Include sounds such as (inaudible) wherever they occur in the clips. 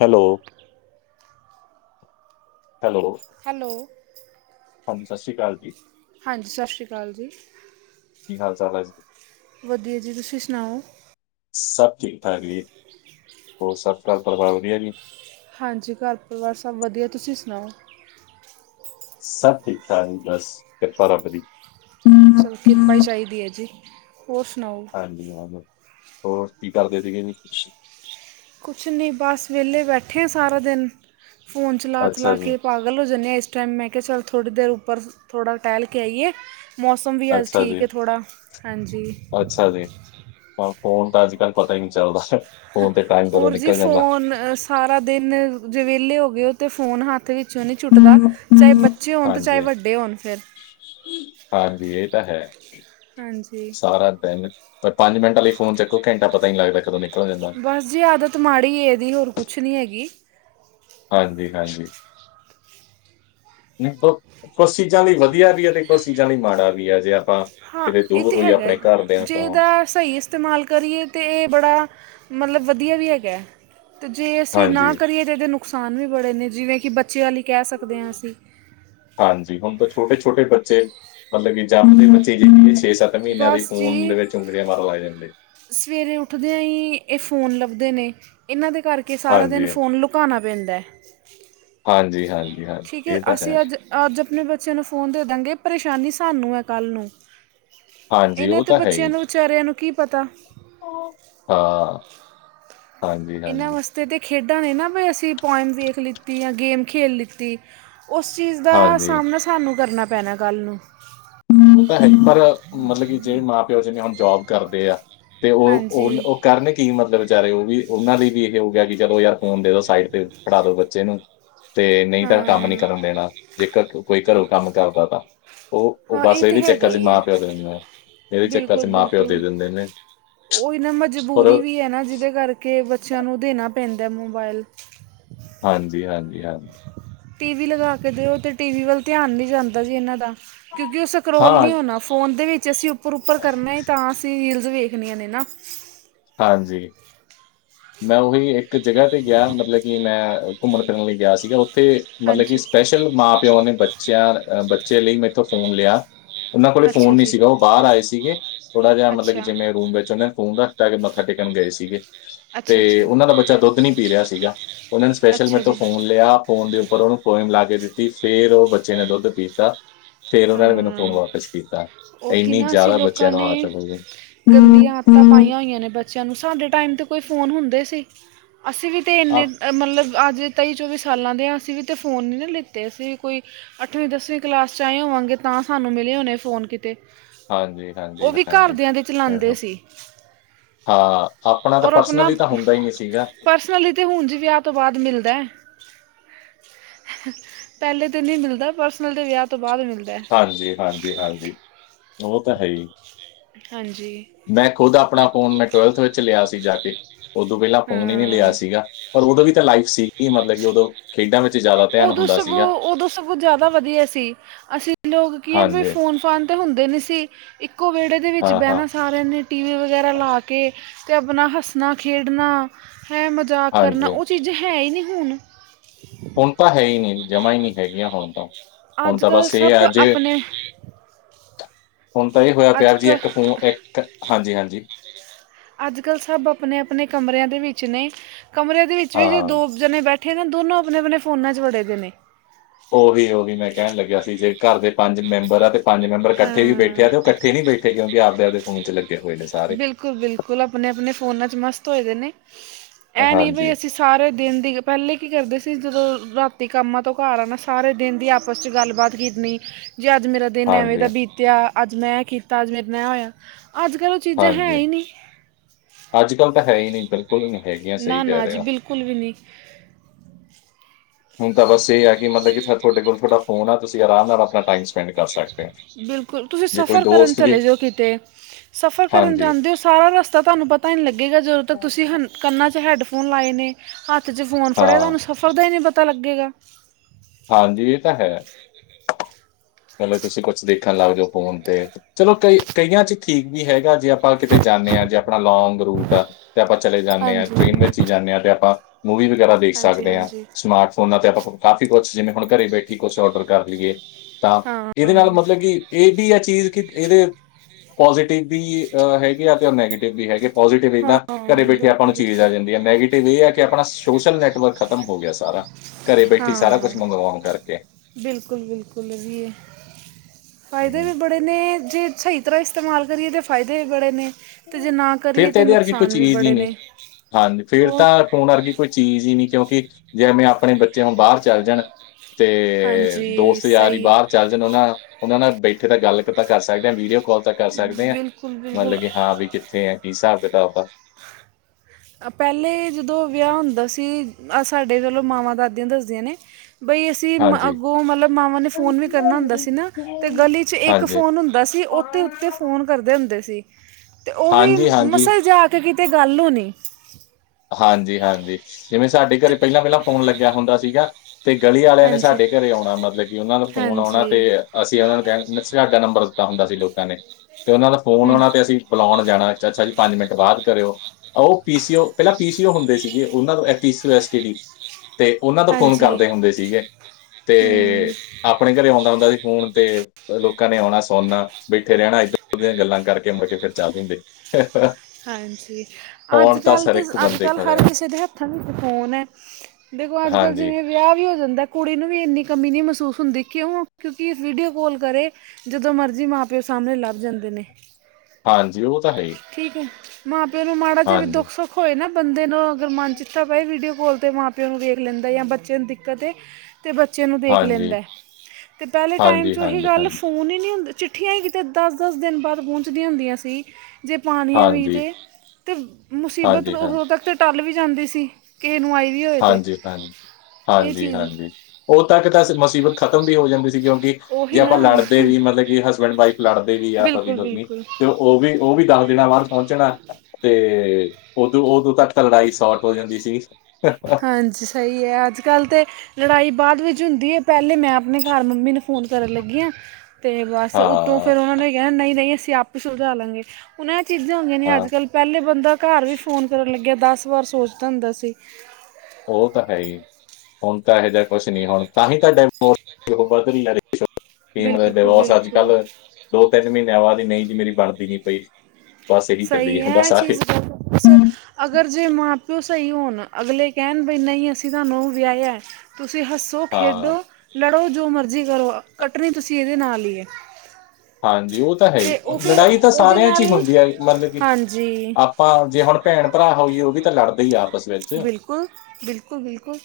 Hello hello. Hello. ਹਾਂਜੀ, ਸਸ਼੍ਰੀ ਕਾਲ ਜੀ। ਹਾਂਜੀ, ਸਾਸ਼੍ਰੀ ਕਾਲ ਜੀ। ਕੀ ਹਾਲ ਚਾਲ ਹੈ ਜੀ ਵਦੀਆ ਜੀ ਤੁਸੀ ਸੁਨਾਓ। ਸਭ ਠੀਕ ਠਾਕ ਜੀ ਹੋਰ ਸਭ ਘਰ ਪਰਿਵਾਰ ਵਧੀਆ ਜੀ ਹਾਂਜੀ ਘਰ ਪਰਿਵਾਰ ਸਭ ਵਧੀਆ ਤੁਸੀਂ ਸੁਣਾਓ ਸਭ ਠੀਕ ਠਾਕ ਬਸ ਫਿਰ ਸਾਰਾ ਵਧੀਆ ਚਲੋ ਕਿਰਪਾ ਹੀ ਚਾਹੀਦੀ ਹੈ ਜੀ ਹੋਰ ਸੁਣਾਓ ਹਾਂਜੀ ਹਾਂ ਹੋਰ ਕੀ ਕਰਦੇ ਸੀਗੇ ਜੀ ਕੁਛ ਨੀ ਬਸ ਵੇਹਲੇ ਬੈਠੇ ਸਾਰਾ ਦਿਨ ਫੋਨ ਚਲਾ ਅੱਛਾ ਚਲਾ ਜੀ ਕੇ ਪਾ ਗਲ ਇਸ ਟਾਈਮ ਮੈਂ ਕਿਹਾ ਚਲ ਥੋੜੇ ਦੇਰ ਉੱਪਰ ਥੋੜਾ ਟਹਿਲ ਕੇ ਆਈਏ ਮੌਸਮ ਮੌਸਮ ਵੀ ਅੱਜ ਅੱਛਾ ਠੀਕ ਜੀ ਹੈ ਥੋੜ੍ਹਾ ਹਾਂਜੀ ਅੱਛਾ ਜੀ ਹ ਫੋਨ ਤਾਂ ਅਜ ਕੱਲ ਪਤਾ ਈ ਨੀ ਚੱਲਦਾ ਫੋਨ ਤੇ ਟਾਈਮ ਕਦੋਂ ਹੋਰ ਜੀ ਨਿਕਲ ਜਾਂਦਾ ਫੋਨ ਸਾਰਾ ਦਿਨ ਜੇ ਵਿਹਲੇ ਹੋ ਗਏ ਹੋ ਤਾਂ ਫੋਨ ਹੱਥ ਵਿੱਚ ਪਿਛਾ ਨੀ ਛੁਟਦਾ ਚਾਏ ਬੱਚੇ ਓਨ, ਤੇ ਹਾਂਜੀ ਚਾਏ ਵੱਡੇ ਓਨ ਫੇਰ ਹਾਂਜੀ, ਏ ਤਾਂ ਹੈ। ਹਾਂਜੀ ਸਾਰਾ ਦੇਨ ਪਰ ਪੰਜ ਮੇਂਟ ਲਈ ਫੋਨ ਚੱਕੋ, ਘੰਟਾ ਪਤਾ ਈ ਨੀ ਲਾਗਦਾ ਕਦੋ ਨਿਕਲ ਜਾਂਦਾ। ਬਸ ਜੀ, ਆਦਤ ਮਾੜੀ ਏਦੀ ਹੋਰ ਕੁਛ ਨੀ ਹੈਗੀ। ਹਾਂਜੀ, ਹਾਂਜੀ। (unintelligible) ਕੋਛ ਚੀਜ਼ਾਂ ਲਈ ਵਦੀਆ ਵੀ ਐ, ਤੇ ਕੋਛ ਚੀਜ਼ਾਂ ਲਈ ਮਾੜਾ ਵੀ ਐ ਜੇਆ (unintelligible) ਹਾਂ ਕਿਤੇ ਦੂਰ ਹੋਈਏ ਆਪਨੇ ਘਰਦੇਆਂ ਤਾਂ ਸਈ ਇਸਤੇਮਾਲ ਕਰੀਏ ਤੇ ਏ ਬੜਾ ਮਲਬ ਵਦੀਆ ਵੀ ਹੈਗਾ। ਤੇ ਜੇ ਅਸੀ ਹਾਂਜੀ, ਨਾ ਕਰੀਏ ਤੇ ਏਦੇ ਨੁਕਸਾਨ ਵੀ ਬੜੇ ਨੇ, ਜਿਵੇਂ ਕਿ ਬੱਚੇਆਂ ਲੀ ਕੈ ਸਕਦੇ ਆਂ ਅਸੀ ਹਾਂਜੀ, ਹੁਨ ਤਾਂ ਛੋਟੇ, ਛੋਟੇ ਬੱਚੇ ਮਤਲਬਕੀ (unintelligible) ਛੇ ਸੱਤ ਮੀਨਆਂ ਦੇਈ ਬਸ ਫੋਨ ਦੇ ਜੀ ਵੇਚ ਉਂਗਲੀਆ ਮਾਰਨ ਲੱਗ ਜਾਂਦੇ। ਸਵੇਰੇ ਉੱਠਦੇਆਂ ਈ ਏ ਫੋਨ ਲੱਭਦੇ ਨੇ, ਏਨਾਂ ਦੇ ਕਰਕੇ ਕਿ ਸਾਰਾ ਦੇਨ ਹਾਂਜੀ, ਫੋਨ ਲੁਕਾਨਾ ਪੇਂਦਾ। ਹਾਂਜੀ, ਹਾਂਜੀ। ਠੀਕ ਹਾਂਜੀ ਐ, ਇਹ ਤਾਂ ਹੈ। ਅਸੀ ਅੱਜ, ਅੱਜ ਆਪਨੇ ਬੱਚੇਆਂ ਨੂੰ ਫੋਨ ਦੇ ਦਾਂਗੇ ਪਰੇਸ਼ਾਨੀ ਸਾਨੂੰ ਐ ਕੱਲ ਨੂੰ ਹਾਂਜੀ ਏਨਾਂ ਉਹ ਤ ਤਾਂ ਹੈ ਬੱਚੇਆਂ ਹੀ। ਨੂੰ ਵਚਾਰੇਆਂ ਨੂੰ ਕੀ ਪਤਾ ਹਾਂ। ਹਾਂਜੀ, ਏਨਾਂ ਹਾਂਜੀ, ਵਾਸਤੇ ਤੇ ਖੇਡਾਂ ਨੇ ਨਾ ਵੀ ਅਸੀ ਪੋਏਮ ਵੇਖ ਲਿੱਤੀ, ਯਾ ਗੇਮ ਖੇਲ ਲਿੱਤੀ। ਓਸ ਚੀਜ਼ ਦਾ ਹਾਂਜੀ। ਸਾਮਨਾ ਸਾਨੂੰ ਕਰਨਾ ਪੈਨਾ, ਕੱਲ ਨੂੰ ਓ ਤਾ ਹੈ ਹੀ ਪਰ ਮਤਲਬ ਕਿ ਜੇ ਮਾਂ-ਪਓ ਜਿਵੇੇ ਹੁਨ ਜੋਬ ਕਰਦੇ ਆ। ਤੇ ਓ ਹਾਂਜੀ ਓਨ ਓ ਕਰਨ ਕੀ ਮਤਲਬ ਵਿਚਾਰੇ ਓ ਵੀ ਓਨਾਂ ਲਈ ਵੀ ਏਹ ਹੋਗੇਆ, ਕਿ ਚਲੋ ਯਾਰ ਫੋਨ ਦੇ ਦੋ ਸਾਈਡ ਤੇ ਫੜਾ ਦੋ ਬੱਚੇ ਨੂੰ ਤੇ ਨਈ ਤਾਂ ਕੰਮ ਨੀ ਹਾਂ ਕਰਨ ਦੇਣਾ, ਜੇਕਰ ਕੋਈ ਘਰੋਂ ਕੰਮ ਕਰਦਾ ਤਾ ਓ ਓ ਹਾਂ ਬਸ ਇਹ ਤਾਂ ਏਦੇ ਹੈਗਾ ਚੱਕਰ ਚ ਹੀ ਹੈ ਮਾਂ-ਪਓ ਦੇਨੇ ਆ, ਏਦੇ ਚੱਕਰ ਚ ਮਾਂ-ਪਓ ਦੇ ਦੇਂਦੇ ਨੇ ਓਈ ਨਾ ਪਰ ਮਜਬੂਰੀ ਵੀ ਐ ਨਾ, ਜਿਦੇ ਕਰਕੇ ਬੱਚੇਆਂ ਨੂੰ ਦੇਨਾ ਪੈਂਦਾ ਮੋਬਾਇਲ ਹਾਂਜੀ, ਹਾਂਜੀ, ਹਾਂਜੀ। ਟੀ ਵੀ ਲਗਾ ਕੇ ਦੇਓ ਤੇ ਟੀ ਵੀ ਵੱਲ ਧੇਆਨ ਨੀ ਜਾਂਦਾ ਜੀ ਏਨਾਂ ਦਾ, ਕਉਕਿ ਓਸ ਸਕ੍ਰੋਲ ਹਾਂ ਨੀ ਹੋਨਾ ਫੋਨ ਦੇ ਵਿੱਚ ਅਸੀ ਉੱਪਰ, ਉੱਪਰ ਕਰਨਾ ਏ ਤਾਂ ਅਸੀਂ ਰੀਲ ਵੇਖਨੀਆਂ ਨੇ ਨਾ ਹਾਂਜੀ। ਮੈਂ ਓਹੀ ਏਕ ਜਗਾ ਤੇ ਗੇਆ, ਮਤਲਬ ਕਿ ਮੈਂ ਘੁੰਮਨ ਫਿਰਨ ਲਈ ਗੇਆ ਸੀਗਾ। ਤੇ ਮਤਲਬ ਕਿ ਹਾਂਜੀ ਸਪੈਸ਼ਲ ਮਾਂ-ਪਓ ਨੇ ਬੱਚੇਆਂ ਅ ਬੱਚੇ ਲਈ ਮੈਂਥੋਂ ਫੋਨ ਲੇਆ। ਓਨਾਂ ਕੋਲੇ ਅੱਛਾ ਫੋਨ ਨੀ ਜੀ ਸੀਗਾ ਓ ਬਾਰ ਆਏ ਸੀਗੇ, ਥੋੜਾ ਜੇਆ ਮਤਲਬ ਕਿ ਅੱਛਾ ਜਿਵੇਂ ਰੂਮ ਵੇਚ ਨੇ। (unintelligible) ਮੱਥਾ ਟੇਕਣ ਗਏ ਸੀਗੇ। ਅੱਛਾ ਤੇ ਅੱਛਾ ਓਨਾਂ ਦਾ ਬੱਚਾ ਦੋਧ ਨੀ ਪੀ ਰੇਆ ਸੀਗਾ, ਓਨਾਂ ਨੇ ਸਪੈਸ਼ਲ ਮੇਰੇ ਅੱਛਾ ਤੋ ਜੀ ਫੋਨ ਲੇਆ। ਫੋਨ ਦੇ ਉੱਪਰ ਓਨੂੰ ਪੋਯਮ ਲਾ ਕੇ ਦਿੱਤੀ, ਫੇਰ ਓ ਬੱਚੇ ਨੇ ਦੋਧ ਪੀਤਾ। ਫੇਰ ਓਨਾਂ ਨੇ ਮੈਨੂੰ ਫ਼ੋਨ ਹਾਂ ਵਾਪਿਸ ਕੀਤਾ, ਉਹੀ ਏਨੀ ਨਾ ਅਸੀਂ ਜੈਦਾ ਬੱਚੇਆਂ ਲੋਕਾਂ ਨੇ ਨੂੰ (unintelligible) ਗੰਦੀਆਂ ਆਤਾਂ ਹਮ, ਪਾਈਆਂ ਓਈਆਂ ਨੇ ਬ ਬੱਚੇਆਂ ਨੂੰ ਸਾਡੇ ਟਾਈਮ ਤੇ ਕੋਈ ਫੋਨ ਹੁੰਦੇ ਸੀ, ਅਸੀ ਵੀ ਤੇ ਆਪ ਏਨੇ ਮਲਬ ਅੱਜ ਤੇਈ -ਚੌਵੀ ਸਾਲਾਂ ਦੇ ਆ। ਅਸੀਂ ਵੀ ਤਾਂ ਫੋਨ ਨਹੀਂ ਨਾ ਲਿੱਤੇ ਅਸੀਂ ਕੋਈ ਅੱਠਵੀਂ -ਦਸਵੀਂ ਕਲਾਸ 'ਚ ਚਾਹਏ ਹੋਵਾਂਗੇ ਤਾਂ ਸਾਨੂੰ ਮਿਲੇ ਹੋਣੇ ਫੋਨ ਕੀਤੇ ਹਾਂਜੀ, ਹਾਂਜੀ, ਹਾਂਜੀ ਚਲਾਉਂਦੇ (unintelligible) ਸੀ ਹਾਂ, ਆਪਣਾ ਤਾਂ ਪਰਸਨਲੀ ਤਾਂ ਹੁੰਦਾ ਈ ਨੀ ਸੀਗਾ। (unintelligible) ਹੁਨ ਜੀ ਵੇਆ ਤੋ ਬਾਦ ਮਿਲਦਾ। ਪੇਲੇ ਤੇ ਨੀ ਮਿਲਦਾ ਪਰਸਨਲ ਦੇ ਵੇਆ ਤੋ ਬਾਦ ਮਿਲਦਾ। ਹੈ ਹਾਂਜੀ, ਹਾਂਜੀ, ਹਾਂਜੀ, ਓ ਤਾ ਹੈ ਈ। ਹਾਂਜੀ। ਮੈਂ ਖੋਦ ਆਪਣਾ ਫੋਨ ਮੈਂ ਟਵੈਲਥ ਵੇਚ ਲੇਆ ਸੀ ਜਾ ਕੇ, ਓਦੋਂ ਪੈਲਾਂ ਫੋਨ ਈ ਨੀ ਲੇਆ ਹਾਂ ਸੀਗਾ। ਪਰ ਓਦੋਂ ਵੀ ਤਾ ਲਾਈਵ ਸੀਗੀ, ਮਤਲਬ ਕਿ ਓਦੋਂ ਖੇਡਾਂ ਵੇ ਉਦੋਂ- ਸਗੋਂ, ਉਦੋਂ -ਸਗੋਂ ਜ਼ਿਆਦਾ ਵਧੀਆ ਸੀ। ਅਸੀਂ ਲੋਕ ਕੀ ਹੈ ਵੀ ਹਾਂਜੀ ਫੋਨ -ਫਾਨ ਹੁੰਦੇ ਨੀ ਸੀ। ਇੱਕੋ ਵਿਹੜੇ ਦੇ ਵਿੱਚ ਹਾਂ ਹਾਂ ਬਹਿਣਾ ਸਾ ਰਹ ਨੇ ਟੀ ਵੀ ਵਗੈਰਾ ਲਾ ਕੇ ਤੇ ਆਪਣਾ ਹੱਸਣਾ- ਖੇਡਣਾ। ਹੈ, ਮਬ ਮਜਾਕ ਕਰਨਾ ਹਾਂਜੀ ਉਹ ਚੀਜ਼ ਹੈ ਹੀ ਨਹੀਂ ਹੁਣ ਹੁਣ ਤਾਂ ਹੈ ਹੀ ਨਹੀ ਜਮਾਂ ਹੀ ਨਹੀ ਹੈਗੀਆਂ ਹੁਣ ਤਾਂ। ਹੁਣ ਅੱਜ ਤਾਂ ਕੱਲ੍ਹ ਬਸ ਇਹ ਸਭ ਹੈ ਜੇ ਆਪਣੇ ਹੁਣ ਤਾਂ ਇਹ ਹੋਇਆ ਪਿਆ ਅੱਜ ਜੀ ਕੱਲ੍ਹ ਇੱਕ ਫੋਨ, ਇੱਕ ਹਾਂਜੀ -ਹਾਂਜੀ ਅੱਜ- ਕੱਲ੍ਹ ਸਭ ਆਪਣੇ -ਆਪਣੇ ਕਮਰਿਆਂ ਦੇ ਵਿੱਚ ਨੇ। ਕਮਰਿਆਂ ਦੇ ਵਿੱਚ ਵੀ ਜੇ ਹਾਂ ਦੋ ਜਣੇ ਬੈਠੇ ਦੋਨੋਂ ਆਪਣੇ -ਆਪਣੇ ਫੋਨਾਂ ਚ ਵੜੇ ਪੇ ਨੇ। ਉਹੀ- ਉਹੀ, ਮੈਂ ਕਹਿਣ ਲੱਗਿਆ ਸੀ ਜੇ ਘਰ ਦੇ ਪੰਜ ਮੈਂਬਰ ਆ ਤੇ ਪੰਜ ਮੈਂਬਰ ਇਕੱਠੇ ਵੀ ਬੈਠੇ ਹਾਂ ਆ ਤੇ ਉਹ ਇਥੇ ਨਹੀਂ ਬੈਠੇ ਕਿਉਕਿ ਆਪਦੇ -ਆਪਦੇ ਫੋਨ ਚ ਲੱਗੇ। ਹੋਏ ਨੇ ਸਾਰੇ। ਬਿਲਕੁਲ- ਬਿਲਕੁਲ, ਆਪਣੇ- ਆਪਣੇ ਫੋਨਾਂ 'ਚ ਮਸਤ ਹੋਏ ਨੇਂ। ਇਹ ਨਹੀਂ ਵੀ ਹਾਂਜੀ, ਅਸੀਂ ਸਾਰੇ ਦਿਨ ਦੀ, ਪਹਿਲੇ ਕੀ ਕਰਦੇ ਸੀ ਜਦੋਂ ਰਾਤੀ ਕੰਮਾਂ ਤੋਂ ਘਰ ਆਨਾ ਸਾਰੇ ਦਿਨ ਦੀ ਆਪਸ 'ਚ ਗੱਲਬਾਤ ਗਤਨੀ ਜੇ ਅੱਜ ਮੇਰਾ ਦਿਨ ਐਵੇ ਹਾਂਜੀ, ਦਾ ਬੀਤਿਆ। ਅੱਜ ਮੈਂ ਇਹ ਕੀਤਾ। ਅੱਜ ਮੇਰੇ ਨਾਲ ਇਹ ਹੋਇਆ। ਅੱਜ ਕੱਲ੍ਹ ਉਹ ਚੀਜ਼ਾਂ ਹੈ ਹੀ ਨਹੀਂ। ਅੱਜ -ਕੱਲ੍ਹ ਤਾਂ ਹੈ ਹੀ ਨਹੀਂ, ਬਿਲਕੁਲ ਨਹੀਂ ਹੈਗੀਆਂ ਨਾ ਸਹੀ ਕਹਿ ਨਾ ਜੀ ਰਹੇ ਹੋ। ਬਿਲਕੁਲ ਵੀ ਨਹੀਂ ਹੁਣ ਤਾਂ ਬਸ ਇਹ ਆ ਕਿ ਮਤਲਬ ਕਿ ਤੁਹਾਡੇ ਕੋਲ ਤੁਹਾਡਾ ਫੋਨ ਆ ਤੁਸੀਂ ਆਰਾਮ ਨਾਲ ਆਪਣਾ ਟਾਈਮ ਸਪੈਂਡ ਕਰ ਸਕਦੇ ਹੋ। ਬਿਲਕੁਲ ਤੁਸੀਂ ਜੇ ਕੋਈ ਸਫ਼ਰ ਕਰਨ ਦੋਸਤ ਵੀ ਚਲੇ ਜਾਓ ਕਿਤੇ। ਸਫ਼ਰ ਕਰਨ ਹਾਂਜੀ। ਜਾਂਦੇ ਹੋ ਸਾਰਾ ਰਸ ਤਾਂ ਤੁਹਾਨੂੰ ਪਤਾ ਹੀ ਨਹੀਂ ਲੱਗੇਗਾ ਜਦੋਂ ਤੱਕ ਤੁਸੀਂ ਹ ਕੰਨਾਂ 'ਚ ਹੈਡਫੋਨ ਲਾਏ ਨੇ ਹੱਥ ਚ ਫੋਨ ਫੜੇ ਹਾਂ, ਤੁਹਾਨੂੰ ਸਫ਼ਰ ਦਾ ਹੀ ਨਹੀਂ ਪਤਾ ਲੱਗੇਗਾ। ਹਾਂਜੀ, ਇਹ ਤਾਂ ਹੈ। ਮਹਿਲ ਤੁਸੀਂ ਕੁਛ ਦੇਖਣ ਲੱਗ ਜਾਓ ਫੋਨ ਤੇ ਚਲੋ ਕਈ ਕਈਆਂ ਚ ਠੀਕ ਵੀ ਹੈਗਾ ਜੇ ਆਪਾਂ ਕਿਤੇ ਜਾਂਦੇ ਹਾਂ ਜੇ ਆਪਣਾ ਲੋਂਂਗ ਰੂਟ ਆ ਤੇ ਆਪਾਂ ਚਲੇ ਜਾਂਦੇ ਹਾਂ ਹਾਂਜੀ ਟ੍ਰੇਨ ਵਿੱਚ ਹੀ ਜਾਂਦੇ ਹਾਂ ਤੇ ਆਪਾਂ- ਮੂਵੀ ਵਗੈਰਾ ਦੇਖ ਹਾਂਜੀ ਸਕਦੇ ਹਾਂ। ਹਾਂਜੀ ਸਮਾਰਟ ਫੋਨਾਂ ਤੇ ਆਪਾਂ ਕਾਫ਼ੀ ਕੁਛ ਜਿਵੇਂ ਹੁਣ ਘਰੇ ਬੈਠੀ ਕੁਛ ਔਡਰ ਕਰ ਲਈਏ ਤਾਂ ਹਾਂ ਇਹਦੇ ਹਾਂ ਨਾਲ ਮਤਲਬ ਕਿ ਇਹ ਵੀ ਆ ਚੀਜ਼ ਕਿ ਇਹਦੇ ਪੋਜ਼ੀਟਿਵ ਵੀ ਅਹ ਹੈਗੇ ਆ ਤੇ ਉਹ ਨੈਗੇਟਿਵ ਵੀ ਹੈਗੇ। ਪਾਜ਼ੀਟਵ ਇਦਾ ਘਰੇ ਹਾਂ ਬੈਠੇ ਆਪਾਂ ਨੂੰ ਬਿਲਕੁਲ ਚੀਜ਼ ਆ ਬਿਲਕੁਲ ਜਾਂਦੀ ਹੈ। ਨੈਗੇਟਿਵ ਇਹ ਹੈ ਕਿ ਆਪਣਾ ਸੋਸ਼ਲ ਨੈਟਵਰਕ ਖ਼ਤਮ ਹੋ ਗਿਆ ਸਾਰਾ। ਘਰੇ ਬੈਠੀ ਸਾਰਾ ਹਾਂ ਕੁਛ ਮੰਗਵਾਉਣ ਕਰਕੇ। ਬਿਲਕੁਲ- ਬਿਲਕੁਲ, ਇਹ ਵੀ ਹੈ। ਫਾਇਦੇ ਹਮ। ਵੀ ਬੜੇ ਨੇ ਜੇ ਸਹੀ ਇਸ ਤਰਾਂ ਇਸਤੇਮਾਲ ਕਰੀਏ ਤਾਂ ਫਾਇਦੇ ਹੀ ਬੜੇ ਨੇ। ਤੇ ਜੇ ਨਾ ਕਰੀਏ ਫਿਰ ਤੇ ਇਹਦੇ ਵਰਗੀ ਕੋਈ ਨੁਕਸਾਨ ਵੀ ਚੀਜ਼ ਹੀ ਬੜੇ ਨੇ ਨਹੀਂ। ਹਾਂਜੀ, ਫੇਰ ਹੋਰ ਤਾਂ ਫੋਨ ਅਰਗੀ ਕੋਈ ਚੀਜ਼ ਹੀ ਨੀ ਕਿਉਂਕਿ ਜੇਵੇਂ ਆਪਣੇ ਬੱਚੇ ਨੂੰ ਬਾਹਰ ਚੱਲ ਜਾਣ- ਤੇ ਹਾਂਜੀ ਦੋਸਤ ਯਾਰੀ ਸਹੀ ਬਾਹਰ ਹੈ ਚੱਲ ਜਾਣ ਉਹਨਾਂ ਉਹਨਾਂ ਨਾਲ ਬੈਠੇ ਤਾਂ ਗੱਲ ਤਾਂ ਕਰ ਸਕਦੇ ਹਾਂ ਵੀਡੀਓ ਕਾਲ ਤਾਂ ਕਰ ਸਕਦੇ ਹਾਂ ਬਿਲਕੁਲ ਬਿਲਕੁਲ ਮਤਲਬ ਕਿ ਹਾਂ ਵੀ ਕਿੱਥੇ ਐ? ਕਿ ਹਿਸਾਬ ਕਿਤਾਬ ਆ? ਪਹਿਲੇ ਜਦੋਂ ਵਿਆਹ ਹੁੰਦਾ ਸੀ। ਸਾਡੇ ਚਲੋਂ ਮਾਵਾਂ- ਦਾਦੀਆਂ ਦੱਸਦੀਆਂ ਨੇ ਬਈ ਅਸੀਂ ਮ ਹਾਂਜੀ ਅੱਗੋਂ ਮਤਲਬ ਮਾਵਾਂ ਨੇ ਫੋਨ ਵੀ ਕਰਨਾ ਹੁੰਦਾ ਸੀ ਨਾ ਤੇ ਗਲੀ ਚ ਇੱਕ ਹਾਂਜੀ ਫੋਨ ਹੁੰਦਾ ਸੀ। ਉੱਤੇ, ਉੱਤੇ ਫੋਨ ਕਰਦੇ ਹੁੰਦੇ ਸੀ ਅਤੇ ਉਹ ਵੀ ਹਾਂਜੀ ਹਾਂਜੀ ਮਸਾਂ ਜਾ ਕੇ ਕਿਤੇ ਗੱਲ ਹੋਣੀ। ਹਾਂਜੀ -ਹਾਂਜੀ, ਜਿਵੇਂ ਸਾਡੇ ਘਰੇ ਤੇ- ਪਹਿਲਾਂ- ਪਹਿਲਾਂ ਫ਼ੋਨ ਲੱਗਿਆ ਹੁੰਦਾ ਸੀਗਾ। ਤੇ ਗਲੀ ਵਾਲਿਆਂ ਨੇ ਹਾਂਜੀ ਸਾਡੇ ਘਰੇ ਆਉਣਾ ਮਤਲਬ ਕਿ ਉਹਨਾਂ ਨੂੰ ਫੋਨ ਆਉਣਾ ਤੇ ਹਾਂਜੀ, ਅਸੀਂ ਉਹਨਾਂ ਨੂੰ ਕਹਿ ਸਾਡਾ ਨੰਬਰ ਦਿੱਤਾ ਹੁੰਦਾ ਸੀ ਲੋਕਾਂ ਨੇ ਤੇ ਉਹਨਾਂ ਦਾ ਫੋਨ ਹੂੰ, ਆਉਣਾ ਤੇ ਅਸੀਂ ਬੁਲਾਉਣ ਜਾਣਾ। ਅੱਛਾ ਜੀ, ਪੰਜ ਮਿੰਟ ਬਾਅਦ ਕਰਿਓ। ਉਹ ਪੀ ਸੀ ਓ ਪਹਿਲਾਂ ਪੀ ਸੀ ਓ ਹੁੰਦੇ ਸੀਗੇ। ਉਹਨਾਂ ਸ ਟੀ ਡੀ ਤੇ ਉਹਨਾਂ ਤੋਂ ਫੋਨ ਹਾਂਜੀ, ਕਰਦੇ ਹੁੰਦੇ ਸੀਗੇ। ਤੇ ਹੂੰ, ਆਪਣੇ ਘਰੇ ਆਉਂਦਾ ਹੁੰਦਾ ਸੀ ਫੋਨ ਤੇ ਲੋਕਾਂ ਨੇ ਆਉਣਾ ਸੌਣਨਾ ਬੈਠੇ ਰਹਿਣਾ ਇਏਧਾਂ ਦੀ ਗੱਲਾਂ ਕਰਕੇ ਮੁੜਕੇ ਫਿਰ ਚੱਲ ਦੁੰਦੇ ਹਾਂਜੀ, ਅੱਜ- ਤਾਂ ਕੱਲ੍ਹ ਤ ਸਰ ਇੱਕ ਅੱਜ ਬੰਦੇ -ਕੱਲ੍ਹ ਕੋਲ ਹਰ ਹੈ ਕਿਸੇ ਦੇ ਹੱਥਾਂ ਵਿੱਚ ਫੋਨ ਹੈ। ਦੇਖੋ ਅੱਜ- ਕੱਲ ਹਾਂਜੀ ਜਿਵੇਂ ਵਿਆਹ ਵੀ ਹੋ ਜਾਂਦਾ ਕੁੜੀ ਨੂੰ ਵੀ ਇੰਨੀ ਕਮੀ ਨਹੀਂ ਮਹਿਸੂਸ ਹੁੰਦੀ ਕਿਉਂ ਕਿਉਂਕਿ ਵੀਡੀਓ ਕੋਾਲ ਕਰੇ ਜਦੋਂ ਮਰਜੀ ਮਾਂ ਪਿਓ ਸਾਹਮਣੇ ਲੱਭ ਜਾਂਦੇ ਨੇ ਹਾਂਜੀ ਉਹ ਤਾਂ ਹੈ ਹੀ ਠੀਕ ਹੈ ਮਾਂ ਪਿਓ ਨੂੰ ਮਾੜਾ ਜਿ ਵੀ ਹਾਂਜੀ ਦੁੱਖ ਸੁੱਖ ਹੋਏ ਨਾ ਬੰਦੇ ਨੂੰ ਅਗਰ ਮਨ ਚਿੱਥਾਵੇ ਵੀਡੀਓ ਕੋਲ ਦੇ ਮਾਂ ਪਿਓ ਨੂੰ ਵੇਖ ਲੈਂਦਾ ਜਾਂ ਬੱਚ ਨੂੰ ਦਿੱਕਤ ਅਤੇ ਬੱਚੇ ਨੂੰ ਦੇਖ ਹਾਂਜੀ ਲੈਂਦਾ ਅਤੇ ਪਹਿਲੇ ਟਾਈਮ ਹਾਂਜੀ 'ਚ ਉਹੀ ਹਾਂਜੀ ਗੱਲ ਹਾਂਜੀ ਫੋਨ ਹੀ ਨਹੀਂ ਹੁੰਦੀ ਚਿੱਠੀਆਂ ਹੀ ਕਿਤੇ ਦਸ ਦਸ ਦਿਨ ਬਾਅਦ ਪਹੁੰਚਦੀਆਂ ਹੁੰਦੀਆਂ ਸੀ ਜੇ ਪਾਣੀਆਂ ਹੈ ਹਾਂਜੀ ਵੀ ਤਾਂ ਤਾਂ ਮੁਸੀਬਤ ਹਾਂਜੀ ਹਾਂ ਉਦੋਂ ਤੱਕ ਟੱਲ ਵੀ ਜਾਂਦੀ ਸੀ ਕਿਹ ਨੂੰ ਆਈ ਵੀ ਹੋਏ ਤੇ ਹਾਂਜੀ ਹਾਂ ਇਹ ਹਾਂਜੀ ਚੀਜ਼ ਹਾਂਜੀ ਉਦ ਤੱਕ ਤਾਂ ਮੁਸੀਬਤ ਖ਼ਤਮ ਵੀ ਹੋ ਜਾਂਦੀ ਸੀ ਕਿਉਂਕਿ ਉਹੀ ਜੇ ਆਪਾਂ ਨਾ ਲੜਦੇ ਵੀ ਮਤਲਬ ਕਿ ਹਸਬੈਂਡ ਵਾਈਫ ਲੜਦੇ ਵੀ ਹੈ ਪਤੀ ਬਿਲਕੁਲ ਪਤਨੀ ਬਿਲਕੁਲ ਤੇ ਉਹ ਵੀ ਉਹ ਵੀ ਦਸ ਦਿਨਾਂ ਬਾਅਦ ਪਹੁੰਚਣਾ ਤੇ ਤੇ ਉਦੋਂ ਉਦੋਂ ਤੱਕ ਲੜਾਈ ਸੋਟ ਹੋ ਜਾਂਦੀ ਸੀ ਹਾਂਜੀ ਸਹੀ ਹੈ ਅੱਜ ਕੱਲ੍ਹ ਤੇ ਲੜਾਈ ਬਾਅਦ ਵਿੱਚ ਹੁੰ ਹੈ ਪਹਿਲੇ ਮੈਂ ਆਪਣੇ ਘਰ ਮੰਮੀ ਨੂੰ ਫੋਨ ਕਰਨ ਲੱਗੀ ਹਾਂ ਅਤੇ ਬਸ ਹਾਂ ਉੱਤੋਂ ਫਿਰ ਉਹਨਾਂ ਨੇ ਕਿਹਾ ਨਹੀਂ ਅਸੀਂ ਆਪ ਸੁਲਝਾ ਲਾਂਗੇ ਉਹਨਾਂ ਚੀਜ਼ਾਂ ਹ ਹੋ ਗਗਆਂ ਨੇ ਅੱਜ ਹਾਂ ਕੱਲ੍ਹ ਪਹਿਲੇ ਬੰਦਾ ਘਰ ਵੀ ਫ਼ੋਨ ਕਰਨ ਲੱਗਿਆ ਦਸ ਵਾਰ ਸੋਚਦਾ ਹੁੰਦਾ ਸੀ ਉਹ ਤਾਂ ਹੈ ਹੀ ਹੁਣ ਤਾਂ ਇਹੋ ਜਿਹਾ ਕੁਛ ਨੀ ਹੁਣ ਤਾਂ ਹੀ ਤਾਂ ਡਾਇਵੋਰਸ ਉਹ ਵੱਧ ਰਹੀ ਕੀ ਮਤਲਬ ਡਿਵੋਰਸ ਅੱਜ ਬਿਲਕੁਲ-ਬਿਲਕੁਲ ਕੱਲ ਦੋ ਤਿੰਨ ਮਹੀਨਿਆਂ ਬਾਅਦ ਹੀ ਨਹੀਂ ਜ ਮੇਰੀ ਬਣਦੀ ਹੀ ਪਈ ਬਸ ਇਹੀ ਚੱਲੀ ਸਹੀ ਹ ਹੈ ਬਸ ਇਹ ਆਾਰੇ ਚੀਜ਼ ਬਸ ਅਗਰ ਜੇ ਮਾਂ ਪਿਓ ਸਹੀ ਹੋਣ ਅਗਲੇ ਕਹਿਣ ਬਈ ਨਹੀਂ ਅਸੀਂ ਤਾਂ ਨੂੰਹ ਵਿਆਹਈ ਹੈ ਤੁਸੀਂ ਹੱਸ ਸੋ ਹਾਂ ਖੇਡੋ ਲੜੋ ਜੋ ਮਰਜ਼ੀ ਕਰੋ ਕੱਟਣੀ ਤੁਸੀਂ ਇਹਦੇ ਨਾਲ ਹੀ ਹੈ ਹਾਂਜੀ ਉਹ ਤਾਂ ਹੈ ਤੇ ਹੀ ਉਹ ਫਿਰ ਲੜਾਈ ਤਾਂ ਉਹਦੇ ਸਾਰਿਆਂ ਚ ਹੀ ਨਾਲ ਹੁੰਦੀ ਹੈ ਮਤਲਬ ਕਿ ਹਾਂਜੀ ਆਪਾਂ ਜੇ ਹੁਣ ਭੈਣ ਭਰਾ ਹੋਈਏ ਉਹ ਵੀ ਤਾਂ ਲੜਦੇ ਹੀ ਆਪ ਬਿਲਕੁਲ ਬਿਲਕੁਲ ਬਿਲਕੁਲ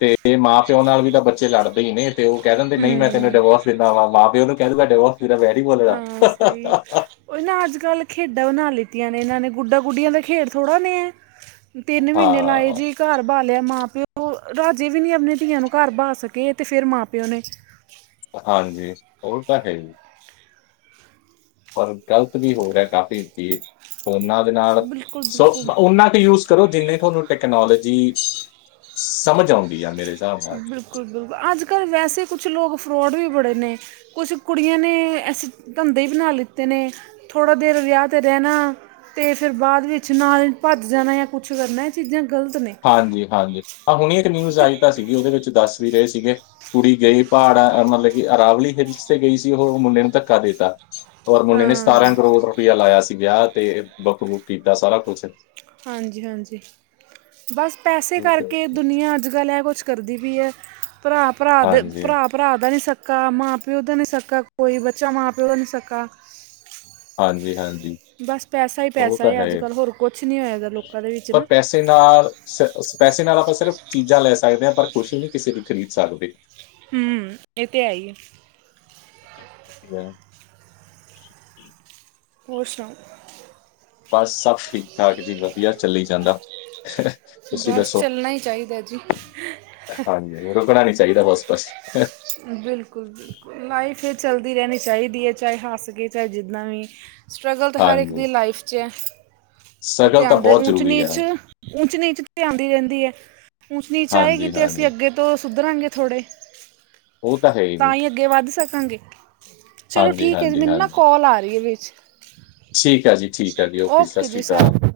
ਤੇ ਮਾਂ ਪਿਓ ਨਾਲ ਵੀ ਤਾਂ ਬੱਚੇ ਲੜਦੇ ਹੀ ਨੇ ਤੇ ਉਹ ਕਹਿ ਦਿੰਦੇ ਨਹੀਂ ਮੈਂ ਤੈਨੂੰ ਹੂੰ ਡਿਵੋਰਸ ਫਨਾ ਵਾ ਮਾਂ ਪਿਓ ਨੂੰ ਕਹਿ ਦੂਗਾ ਡਿਵੋਰਸਦਾ ਵੈਰੀ ਬੋਲੇ ਦਾ ਹਾਂ ਸਹੀ ਹੈ ਉਹ ਇਹਨਾਂ ਨੇ ਅੱਜ ਕੱਲ ਖੇਡਾਂ ਬਣਾ ਲਿੱਤੀਆਂ ਨੇ ਇਹਨਾਂ ਨੇ ਗੁੱਡਾ ਗੀਆਂ ਦਾ ਖੇਡਥੜ੍ਹਾ ਨੇ ਤਿੰਨ ਮਹੀਨੇ ਲਾਏ ਹਾਂ ਜੀ ਘਰ ਬਾਲਿਆ ਮਾਂ ਪਿਓ ਉਹ ਰਾਜੇ ਵੀ ਨੀ ਆਪਣੇ ਧੀਆਂ ਨੂੰ ਘਰ ਬਹਾ ਸਕੇ ਤੇ ਫੇਿਰ ਮਾਂ ਪਿਓ ਨੇ ਹਾਂਜੀ ਉਹ ਤਾਂ ਹੈ ਜੀ ਪਰ ਗਲਤ ਵੀ ਹੋ ਰਿਹਾ ਕਾਫ਼ੀ ਵ ਫੋਨਾਂ ਦੇ ਨਾਲ ਬਿਲਕੁਲ ਸ ਬਿਲਕੁਲ ਉਹਨਾਂ ਕੁ ਯੂਜ ਕਰੋ ਜਿੰਨੇ ਤੁਹਾਨੂੰ ਟੈਕਨੋਲੋਜੀ ਸਮਝ ਆਉਂਦੀ ਆ ਮੇਰੇ ਹਿਸਾਬ ਨਾਲ ਬਿਲਕੁਲ ਬਿਲਕੁਲ ਅੱਜ ਕੱਲ ਵੈਸੇ ਕੁਛ ਲੋਕ ਫਰਡ ਵੀ ਬੜੇ ਨੇ ਕੁਛ ਕੁੜੀਆਂ ਨੇ ਐਸੀੇ ਧੰਦੇ ਬਣਾ ਲਿੱਤੇ ਨੇ ਥੋੜ੍ਹਾ ਦੇਰ ਵਿਆਹ 'ਤੇ ਰਹਿਣਾ ਅਤੇ ਫਿਰ ਬਾਅਦ ਵਿੱਚ ਨਾਲ ਭੱਜ ਜਾਣਾ ਜਾਂ ਕੁਛ ਕਰਨਾ ਇਹ ਚੀਜ਼ਾਂ ਗਲਤ ਨੇ ਹਾਂਜੀ ਹਾਂਜੀ ਹਾਂ ਹੁਣੀ ਇੱਕ ਨਿਊਜ਼ ਆਈ ਤਾਂ ਸੀਗੀ ਉਹਦੇ ਵਿੱਚ ਦੱਸ ਵੀ ਰਹੇ ਸੀਗੇ ਕੁੜੀ ਗਈ ਪਹਾੜ ਅ ਮਤਲਬ ਕਿ ਅਰਾਵਲੀ ਹਿਲਸ ਤੇ ਗਈ ਸੀ ਉਹ ਮੁੰਡੇ ਨੂੰ ਧੱਕਾ ਦੇਤਾ ਹੋਰ ਮੁੰਡੇ ਨੇ ਹਾਂ ਸਤਾਰਾਂ ਕਰੋੜ ਰੁਪਇਆ ਲਾਇਆ ਸੀ ਵਿਹ ਤੇ ਬੁੱਕ ਬੁੱਕ ਕੀਤਾ ਸਾਰਾ ਕੁਛ ਹਾਂਜੀ ਹਾਂਜੀ ਬਸ ਪੈਸੇ ਕਰਕੇ ਦੁਨੀਆਂ ਅੱਜ ਕੱਲ ਹੈ ਕੁਛ ਕਰਦੀ ਵੀ ਹੈ ਭਰਾ ਭਰਾ ਹਾਂਜੀ, ਭਰਾ ਭਰਾ ਦਾ ਨਹੀਂ ਸਕਾ ਮਾਂ ਪਿਓ ਦਾ ਨਹੀਂ ਸਕਾ ਕੋਈ ਬੱਚਾ ਮਾਂ ਪਿਓ ਦਾ ਨਹੀਂ ਸਕੱਕਾ ਹਾਂਜੀ ਹਾਂਜੀ ਬਸ ਪੈਸਾ ਹੀ ਉਹ ਪੈਸਾ ਤਾਂ ਹੈ ਅੱਜ ਕੱਲ੍ਹ ਹੋਰ ਕੁਛ ਨਹੀਂ ਹੋਆ ਦਾ ਲੋਕਾਂ ਦੇ ਵਿੱਚ ਨਾ ਪੈੇ ਨਾਲ ਪੈਸੇ ਨਾਲ ਆਪਾਂ ਸਿਰਫ ਚੀਜ਼ਾਂ ਲੈ ਸਕਦੇ ਹਾਂ ਪਰ ਕੁਛ ਨਹੀਂ ਕਿਸੇ ਦੀ ਖਰੀਦ ਸਕਦੇ ਹਮ ਇਹ ਤੇ ਹੈ ਹੀ ਅੱਛਾ ਹੋਰ ਸੁਣਾਓ ਬਸ ਸਭ ਠੀਕ ਠਾਕ ਜੀ ਵਧੀਆ ਚੱਲੀ ਜਾਂਦਾ ਤੁਸੀਂ ਬਸ ਦੱਸੋ? ਚੱਲਣਾ ਹੀ ਚਾਹੀਦਾ ਜੀ। ਹਾਂਜੀ ਰੁਕਣਾ ਨੀ ਚਾਹੀਦਾ ਬਸ ਕੁਛ ਬਿਲਕੁਲ ਬਿਲਕੁਲ ਲਾਈਫ ਚੱਲਦੀ ਰਹਿਣੀ ਚਾਹੀਦੀ ਹੈ ਚਾਹੇ ਹੱਸ ਕੇ ਚਾਹੇ ਜਿੱਦਾਂ ਵੀ ਸਟਰਗਲ ਹਰ ਇੱਕ ਹਾਂਜੀ। ਦੀ ਲਾਈਫ 'ਚ ਉਹ ਤੇ ਸ਼ਕਲ ਤਾਂ ਆਉਂਦੇ ਬਹੁਤ ਊਚ ਜ਼ਰੂਰੀ ਹੈ ਨੀਚ ਉਚ ਨੀਚ ਤੇ ਆਉਂਦੀ ਰਹਿੰਦੀ ਹੈ। ਉਚ ਨੀਚ ਆਏਗੀ ਹਾਂਜੀ, ਤੇ ਅਸੀਂ ਹਾਂਜੀ। ਅੱਗੇ ਤੋਂ ਸੁਧਰਾਂਗੇ ਥੋੜੇ ਉਹ ਤੇ ਹੈ ਜੀ। ਤਾਂ ਹੀ ਅੱਗੇ ਵੱਧ ਸਕਾਂਗੇ। ਚਲੋ ਹਾਂਜੀ, ਠੀਕ ਹੈ ਜੀ ਹਾਂਜੀ, ਮੈਨੂੰ ਨਾ ਹਾਂਜੀ। ਕੋਲ ਆ ਰਹੀ ਹੈ ਵਿਚ। ਠੀਕ ਹੈ ਜੀ ਠੀਕ ਹੈ ਜੀ। ਓਕੇ ਸਤਿ ਜੀ ਸ਼੍ਰੀ ਅਕਾਲ। ਸਰ